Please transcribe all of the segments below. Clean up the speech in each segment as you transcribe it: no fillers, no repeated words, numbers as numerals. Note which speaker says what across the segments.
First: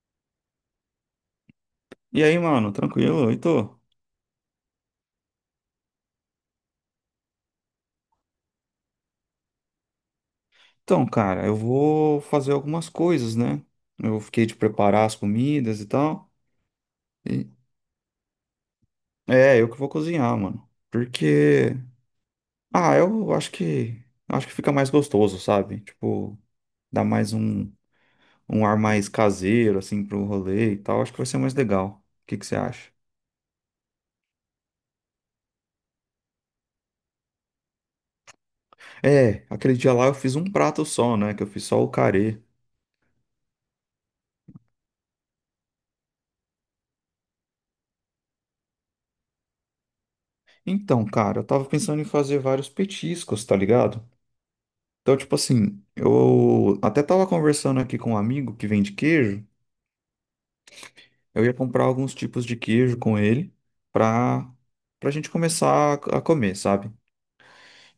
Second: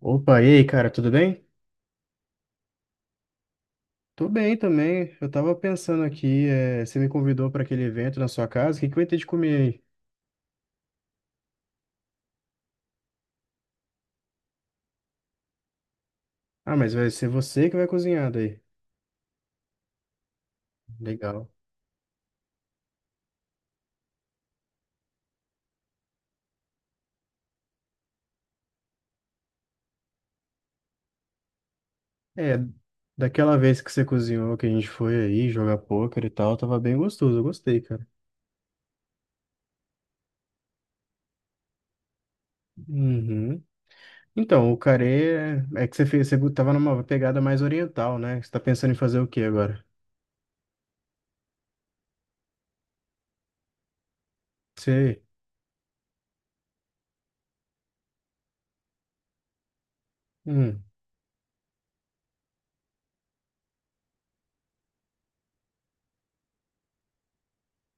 Speaker 1: Opa, e aí, cara, tudo bem?
Speaker 2: E aí, mano, tranquilo? E tô?
Speaker 1: Tô bem também. Eu tava pensando aqui, você me convidou para aquele evento na sua casa, o que que vai ter de comer aí?
Speaker 2: Então, cara, eu vou fazer algumas coisas, né? Eu fiquei de preparar as comidas e tal.
Speaker 1: Ah, mas vai ser
Speaker 2: E-
Speaker 1: você que vai cozinhar daí.
Speaker 2: É, eu que vou cozinhar, mano.
Speaker 1: Legal.
Speaker 2: Porque, ah, eu acho que fica mais gostoso, sabe? Tipo, dá mais um ar mais caseiro assim pro rolê e tal. Acho que vai ser mais legal. O que que
Speaker 1: É,
Speaker 2: você acha?
Speaker 1: daquela vez que você cozinhou, que a gente foi aí jogar pôquer e tal, tava bem gostoso, eu gostei, cara.
Speaker 2: É, aquele dia lá eu fiz um prato só, né? Que eu fiz só o carê.
Speaker 1: Uhum. Então, o carê é que você fez, você tava numa pegada mais oriental, né? Você tá pensando em fazer o quê agora?
Speaker 2: Então, cara, eu tava pensando em fazer vários petiscos, tá ligado? Então,
Speaker 1: Você.
Speaker 2: tipo assim, eu até tava conversando aqui com um amigo que vende queijo.
Speaker 1: Hum.
Speaker 2: Eu ia comprar alguns tipos de queijo com ele pra, pra gente começar a comer, sabe?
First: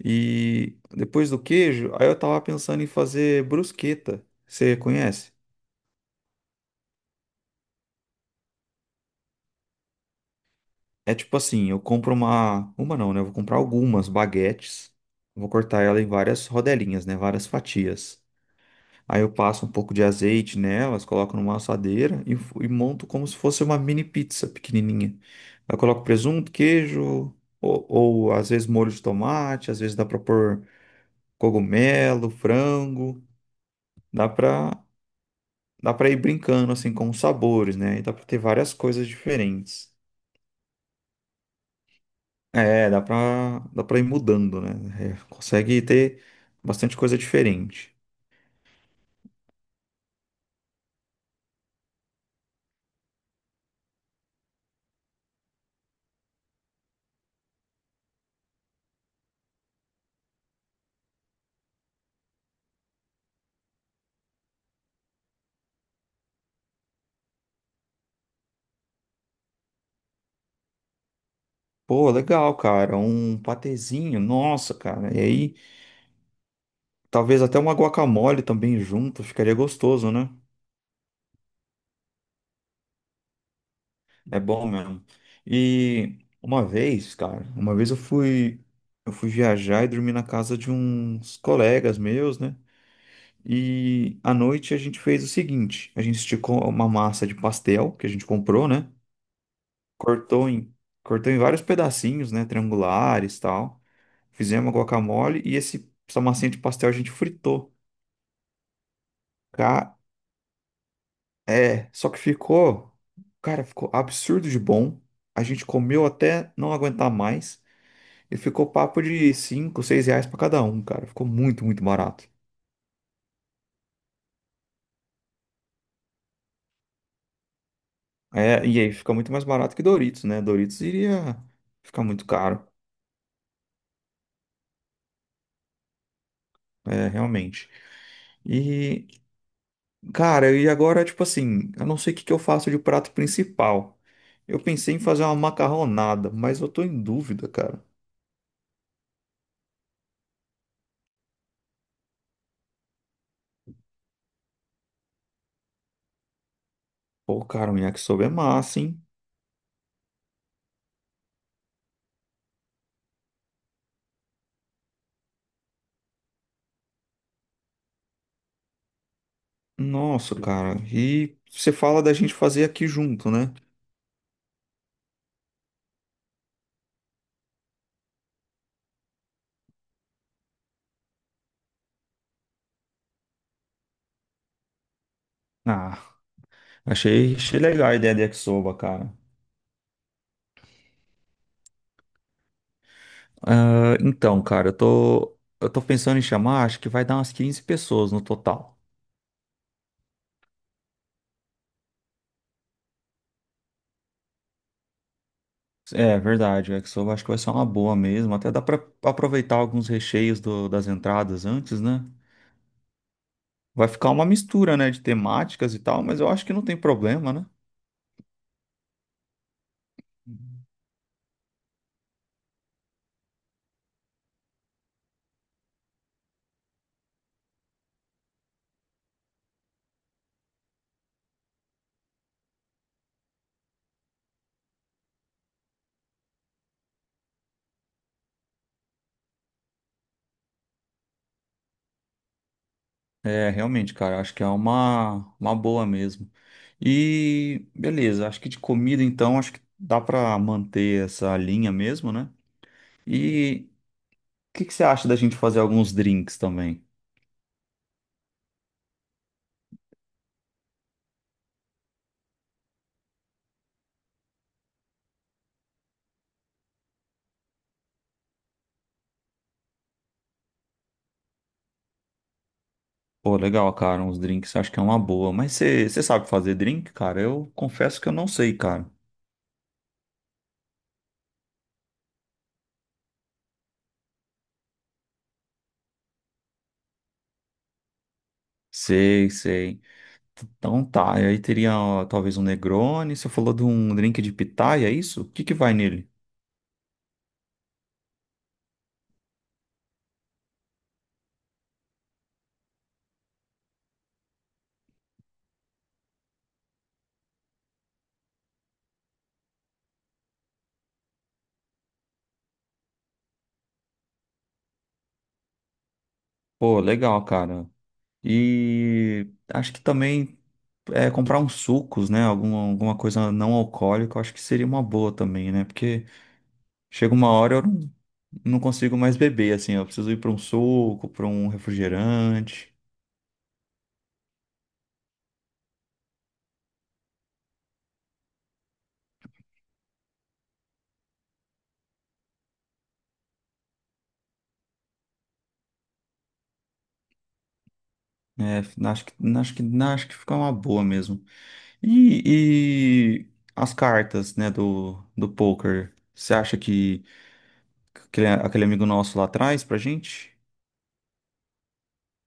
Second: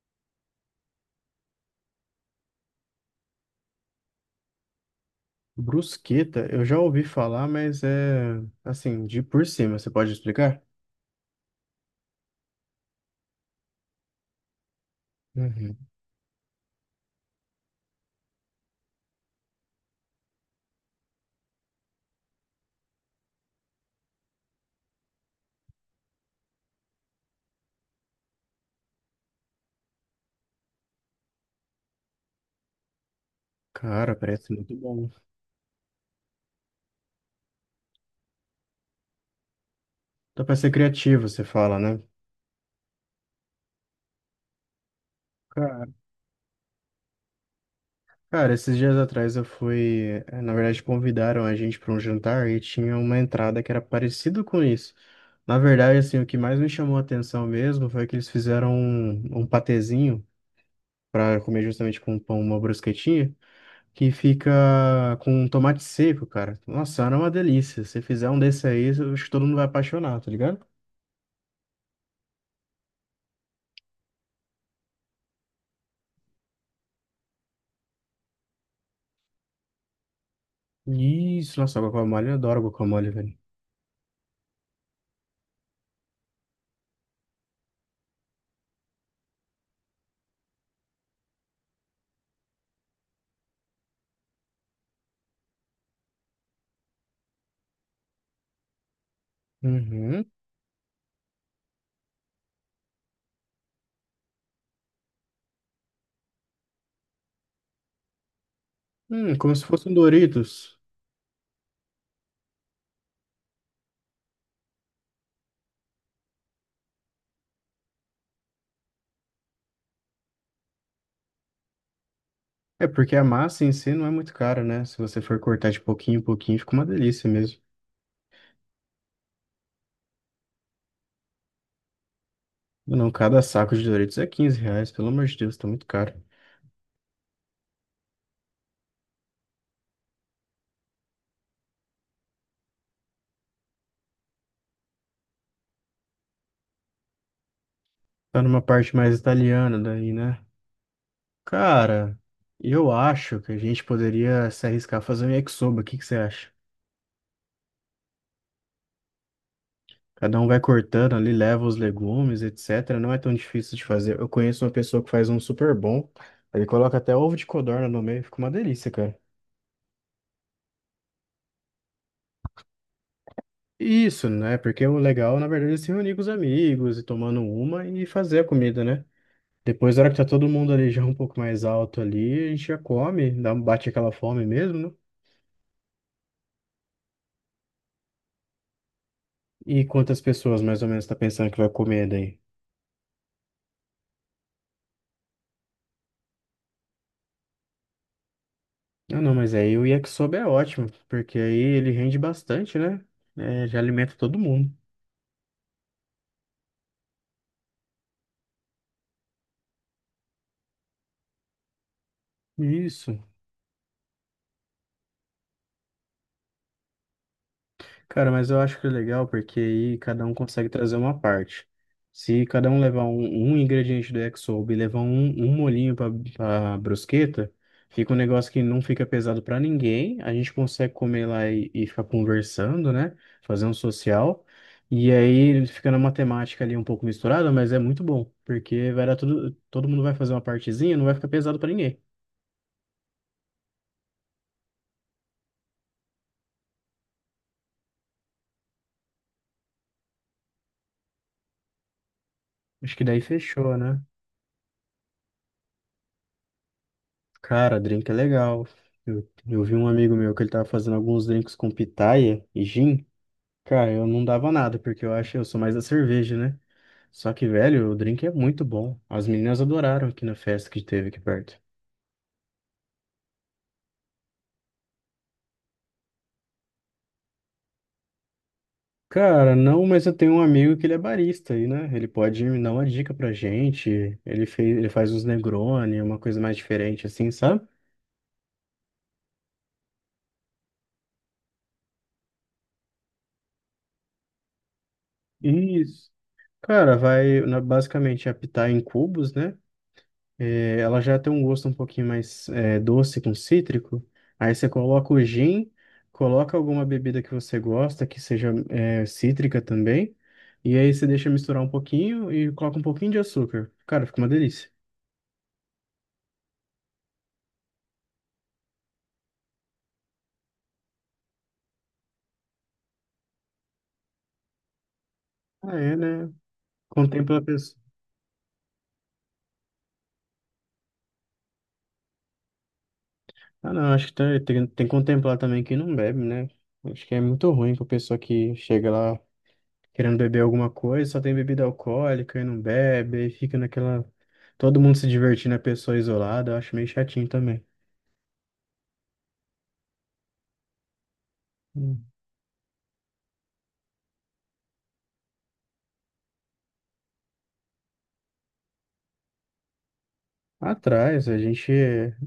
Speaker 2: E depois do queijo, aí eu tava pensando em fazer brusqueta. Você conhece?
Speaker 1: Brusqueta, eu já ouvi falar, mas é assim, de por cima, você pode explicar?
Speaker 2: É tipo assim, eu compro uma. Uma não, né? Eu vou comprar algumas baguetes. Vou
Speaker 1: Uhum.
Speaker 2: cortar ela em várias rodelinhas, né? Várias fatias. Aí eu passo um pouco de azeite nelas, coloco numa assadeira e monto como se fosse uma mini pizza pequenininha. Eu coloco presunto, queijo, ou às vezes molho de tomate, às vezes dá pra pôr cogumelo, frango.
Speaker 1: Cara,
Speaker 2: Dá
Speaker 1: parece
Speaker 2: pra,
Speaker 1: muito bom.
Speaker 2: dá pra ir brincando assim com os sabores, né? E dá pra ter várias coisas diferentes.
Speaker 1: Dá pra ser criativo, você fala, né?
Speaker 2: É, dá pra ir mudando, né? É, consegue
Speaker 1: Cara,
Speaker 2: ter bastante coisa diferente.
Speaker 1: cara, esses dias atrás na verdade, convidaram a gente para um jantar e tinha uma entrada que era parecida com isso. Na verdade, assim, o que mais me chamou a atenção mesmo foi que eles fizeram um patezinho para comer justamente com pão, uma brusquetinha, que fica com tomate seco, cara. Nossa, era uma delícia. Se fizer um desse aí, eu acho que todo mundo vai apaixonar, tá ligado?
Speaker 2: Pô, legal, cara. Um patezinho, nossa, cara. E aí. Talvez até uma guacamole também junto, ficaria gostoso, né?
Speaker 1: Isso, nossa, guacamole, eu adoro guacamole, velho.
Speaker 2: É bom mesmo. E uma vez, cara, uma vez eu fui, viajar e dormi na casa de uns colegas meus, né? E à noite a gente fez o seguinte, a gente esticou uma massa de pastel que a gente comprou, né?
Speaker 1: Uhum.
Speaker 2: Cortou em, cortou em vários pedacinhos, né? Triangulares, e tal. Fizemos uma guacamole e esse, essa massinha de pastel a gente fritou.
Speaker 1: Como se fosse um
Speaker 2: Ca-
Speaker 1: Doritos.
Speaker 2: É, só que ficou, cara, ficou absurdo de bom. A gente comeu até não aguentar mais e ficou papo de 5, 6 reais pra cada um, cara. Ficou muito, muito barato.
Speaker 1: É porque a massa em si não é muito cara, né? Se você for cortar de pouquinho em pouquinho, fica uma delícia mesmo.
Speaker 2: É, e aí fica muito mais barato que Doritos, né? Doritos iria ficar muito caro,
Speaker 1: Não, cada saco de Doritos é R$ 15, pelo amor de Deus, tá muito caro.
Speaker 2: é, realmente. E, cara, e agora, tipo assim, eu não sei o que que eu faço de prato principal. Eu pensei em fazer uma macarronada, mas eu tô em dúvida, cara.
Speaker 1: Tá numa parte mais italiana daí, né? Cara, eu acho que a gente poderia se arriscar a fazer um yakisoba. O que que você acha?
Speaker 2: Pô, cara, um yakisoba é massa, hein?
Speaker 1: Cada um vai cortando ali, leva os legumes, etc. Não é tão difícil de fazer. Eu conheço uma pessoa que faz um super bom. Ele coloca até ovo de codorna no meio, fica uma delícia, cara.
Speaker 2: Nossa, cara. E você fala da gente fazer aqui junto, né?
Speaker 1: Isso, né? Porque o legal, na verdade, é se reunir com os amigos e tomando uma e fazer a comida, né? Depois, na hora que tá todo mundo ali já um pouco mais alto ali, a gente já come, dá, um, bate aquela fome mesmo, né?
Speaker 2: Ah, achei legal a ideia de Yakisoba, cara.
Speaker 1: E quantas pessoas mais ou menos tá pensando que vai comer daí?
Speaker 2: Ah, então, cara, eu tô pensando em chamar, acho que vai dar umas 15 pessoas no total.
Speaker 1: Ah, não, mas aí o yakisoba é ótimo, porque aí ele rende bastante, né? É, já alimenta todo mundo.
Speaker 2: É, verdade, o Yakisoba acho que vai ser uma boa mesmo. Até dá pra aproveitar alguns recheios das entradas antes, né?
Speaker 1: Isso.
Speaker 2: Vai ficar uma mistura, né, de temáticas e tal, mas eu acho que não tem problema, né?
Speaker 1: Cara, mas eu acho que é legal porque aí cada um consegue trazer uma parte. Se cada um levar um ingrediente do Exob e levar um molhinho para brusqueta, fica um negócio que não fica pesado para ninguém. A gente consegue comer lá e ficar conversando, né? Fazer um social. E aí fica na matemática ali um pouco misturada, mas é muito bom, porque vai dar tudo, todo mundo vai fazer uma partezinha, não vai ficar pesado para ninguém.
Speaker 2: É, realmente, cara, acho que é uma boa mesmo. E beleza, acho que de comida então, acho que dá pra manter essa linha mesmo, né?
Speaker 1: Acho que daí
Speaker 2: E
Speaker 1: fechou, né?
Speaker 2: o que que você acha da gente fazer alguns drinks também?
Speaker 1: Cara, drink é legal. Eu vi um amigo meu que ele tava fazendo alguns drinks com pitaia e gin. Cara, eu não dava nada, porque eu acho, eu sou mais da cerveja, né? Só que, velho, o drink é muito bom. As meninas adoraram aqui na festa que teve aqui perto.
Speaker 2: Pô, legal, cara, uns drinks, acho que é uma boa. Mas você sabe fazer drink, cara? Eu confesso que eu não sei, cara.
Speaker 1: Cara, não, mas eu tenho um amigo que ele é barista aí, né? Ele pode me dar uma dica pra gente. Ele faz uns Negroni, uma coisa mais diferente assim, sabe?
Speaker 2: Sei, sei. Então tá, e aí teria ó, talvez um Negroni, você falou de um drink de pitaia, é isso? O que que vai nele?
Speaker 1: Isso. Cara, vai, basicamente, é pitaia em cubos, né? É, ela já tem um gosto um pouquinho mais doce com cítrico. Aí você coloca o gin, coloca alguma bebida que você gosta, que seja cítrica também. E aí você deixa misturar um pouquinho e coloca um pouquinho de açúcar. Cara, fica uma delícia.
Speaker 2: Pô, legal, cara. E acho que também. É, comprar uns sucos, né? Alguma coisa não alcoólica, eu acho que seria uma boa também, né?
Speaker 1: Ah, é,
Speaker 2: Porque
Speaker 1: né?
Speaker 2: chega uma
Speaker 1: Contempla a
Speaker 2: hora eu
Speaker 1: pessoa.
Speaker 2: não, consigo mais beber, assim, eu preciso ir para um suco, para um refrigerante.
Speaker 1: Ah, não, acho que tem que contemplar também quem não bebe, né? Acho que é muito ruim pra pessoa que chega lá, querendo beber alguma coisa, só tem bebida alcoólica e não bebe, aí fica naquela. Todo mundo se divertindo, a pessoa isolada, eu acho meio chatinho também.
Speaker 2: Né? acho que, acho que fica uma boa mesmo.
Speaker 1: Hum.
Speaker 2: e as cartas, né, do poker, você acha que aquele amigo nosso lá traz pra gente?
Speaker 1: Atrás, a gente.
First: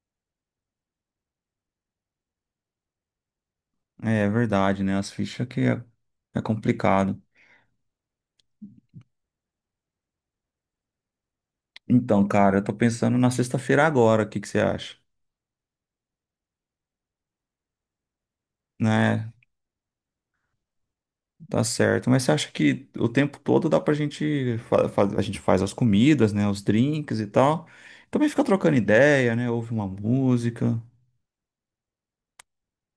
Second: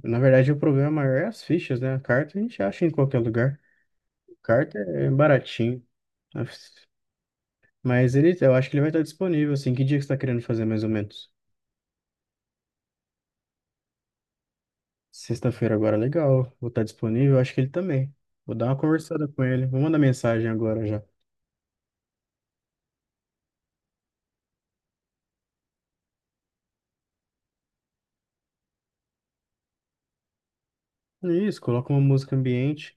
Speaker 1: Na verdade, o problema maior é as fichas, né? A carta a gente acha em qualquer lugar.
Speaker 2: É
Speaker 1: Carta
Speaker 2: verdade, né?
Speaker 1: é
Speaker 2: As fichas que é,
Speaker 1: baratinho.
Speaker 2: é complicado.
Speaker 1: Mas ele, eu acho que ele vai estar disponível, assim. Que dia que você está querendo fazer, mais ou menos?
Speaker 2: Então, cara, eu tô pensando na sexta-feira agora, o que que você acha?
Speaker 1: Sexta-feira agora, legal. Vou estar disponível, eu acho que ele também. Vou dar uma conversada
Speaker 2: Né?
Speaker 1: com ele. Vou mandar mensagem agora já.
Speaker 2: Tá certo. Mas você acha que o tempo todo dá pra gente a gente faz as comidas, né? Os drinks e tal. Também fica trocando ideia, né? Ouve uma música.
Speaker 1: Isso, coloca uma música ambiente.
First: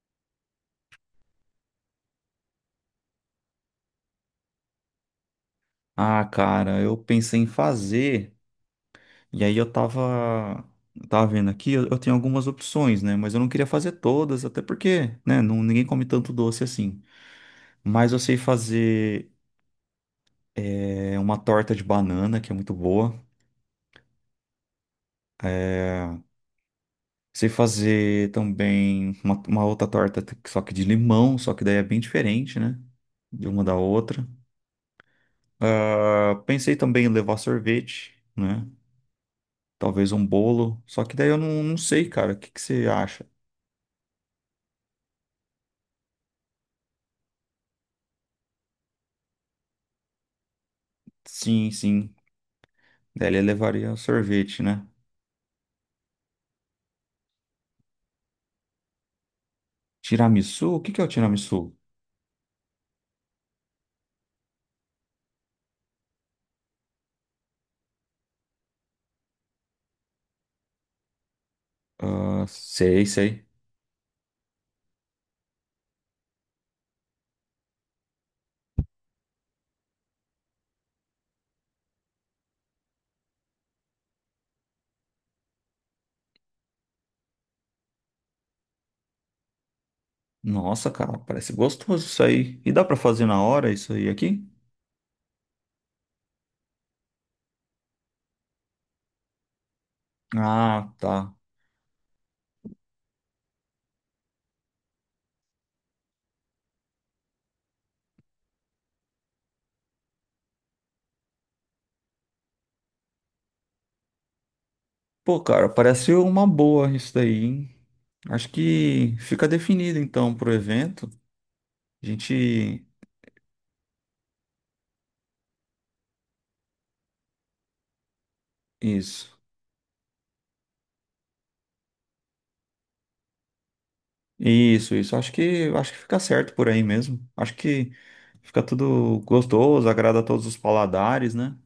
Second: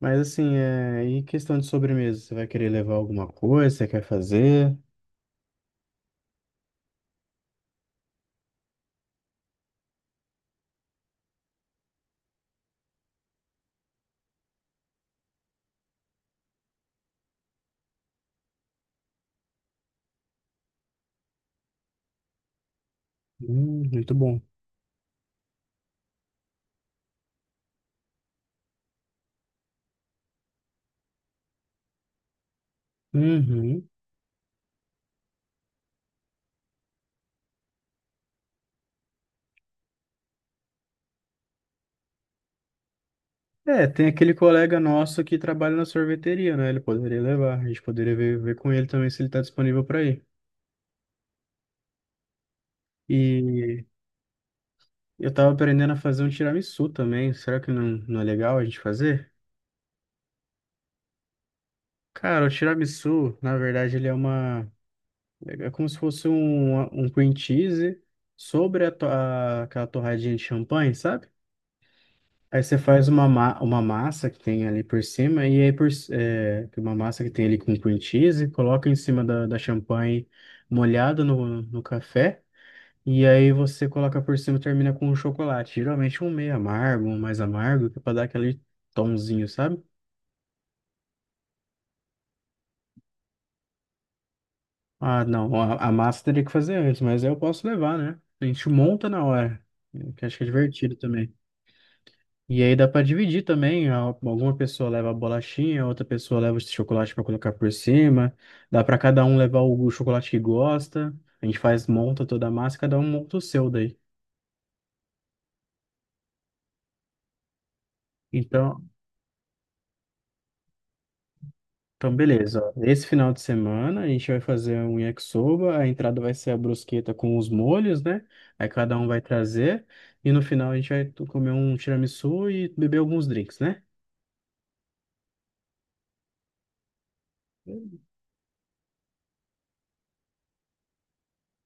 Speaker 1: Mas assim, e questão de sobremesa? Você vai querer levar alguma coisa? Você quer fazer?
Speaker 2: Ah, cara, eu pensei em fazer. E aí eu tava, vendo aqui, eu tenho algumas opções, né? Mas eu não queria fazer todas, até porque, né? Não, ninguém come tanto doce assim. Mas eu sei fazer é, uma torta de banana, que é muito boa.
Speaker 1: Muito bom.
Speaker 2: Sei fazer também uma outra torta, só que de limão, só que daí é bem diferente, né? De uma da
Speaker 1: Uhum.
Speaker 2: outra. Ah, pensei também em levar sorvete, né? Talvez um bolo, só que daí eu não sei, cara. O que que você acha?
Speaker 1: É, tem aquele colega nosso que trabalha na sorveteria, né? Ele poderia levar. A gente poderia ver, ver com ele também se ele tá disponível para ir.
Speaker 2: Sim, sim. Daí ele
Speaker 1: E
Speaker 2: levaria sorvete, né?
Speaker 1: eu tava aprendendo a fazer um tiramisu também. Será que não, não é legal a gente fazer?
Speaker 2: Tiramisu? O que que é o tiramisu?
Speaker 1: Cara, o tiramisu, na verdade, ele é uma. É como se fosse um cream cheese sobre a aquela torradinha de champanhe, sabe?
Speaker 2: Ah,
Speaker 1: Aí você
Speaker 2: sei,
Speaker 1: faz
Speaker 2: sei.
Speaker 1: uma massa que tem ali por cima, e aí uma massa que tem ali com cream cheese, coloca em cima da champanhe molhada no café, e aí você coloca por cima e termina com um chocolate. Geralmente um meio amargo, um mais amargo, que é pra dar aquele tomzinho, sabe?
Speaker 2: Nossa, cara, parece gostoso isso aí. E dá pra fazer na hora isso aí aqui?
Speaker 1: Ah, não, a massa teria que fazer antes, mas aí eu posso levar, né? A gente monta na hora, que acho que é
Speaker 2: Ah,
Speaker 1: divertido também.
Speaker 2: tá.
Speaker 1: E aí dá para dividir também. Alguma pessoa leva a bolachinha, outra pessoa leva o chocolate para colocar por cima. Dá para cada um levar o chocolate que gosta. A gente faz, monta toda a massa, cada um monta o seu daí.
Speaker 2: Pô, cara, parece uma boa isso daí, hein? Acho
Speaker 1: Então,
Speaker 2: que fica definido então pro evento. A
Speaker 1: então beleza. Ó.
Speaker 2: gente.
Speaker 1: Esse final de semana a gente vai fazer um yakisoba. A entrada vai ser a brusqueta com os molhos, né? Aí cada um vai
Speaker 2: Isso.
Speaker 1: trazer. E no final a gente vai comer um tiramisu e beber alguns drinks, né?
Speaker 2: Isso, isso. Acho que fica certo por aí mesmo. Acho que fica tudo gostoso, agrada a todos os paladares, né?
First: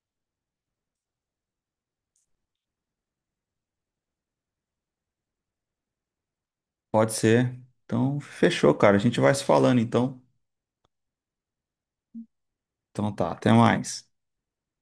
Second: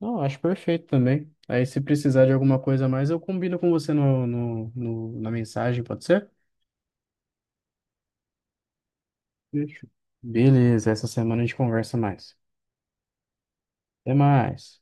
Speaker 1: Não, acho perfeito também. Aí, se precisar de alguma coisa a mais, eu combino com você na mensagem, pode ser?
Speaker 2: Pode ser. Então, fechou, cara. A gente vai se falando
Speaker 1: Fechou.
Speaker 2: então.
Speaker 1: Beleza, essa semana a gente conversa mais.
Speaker 2: Então tá, até mais.
Speaker 1: Até mais.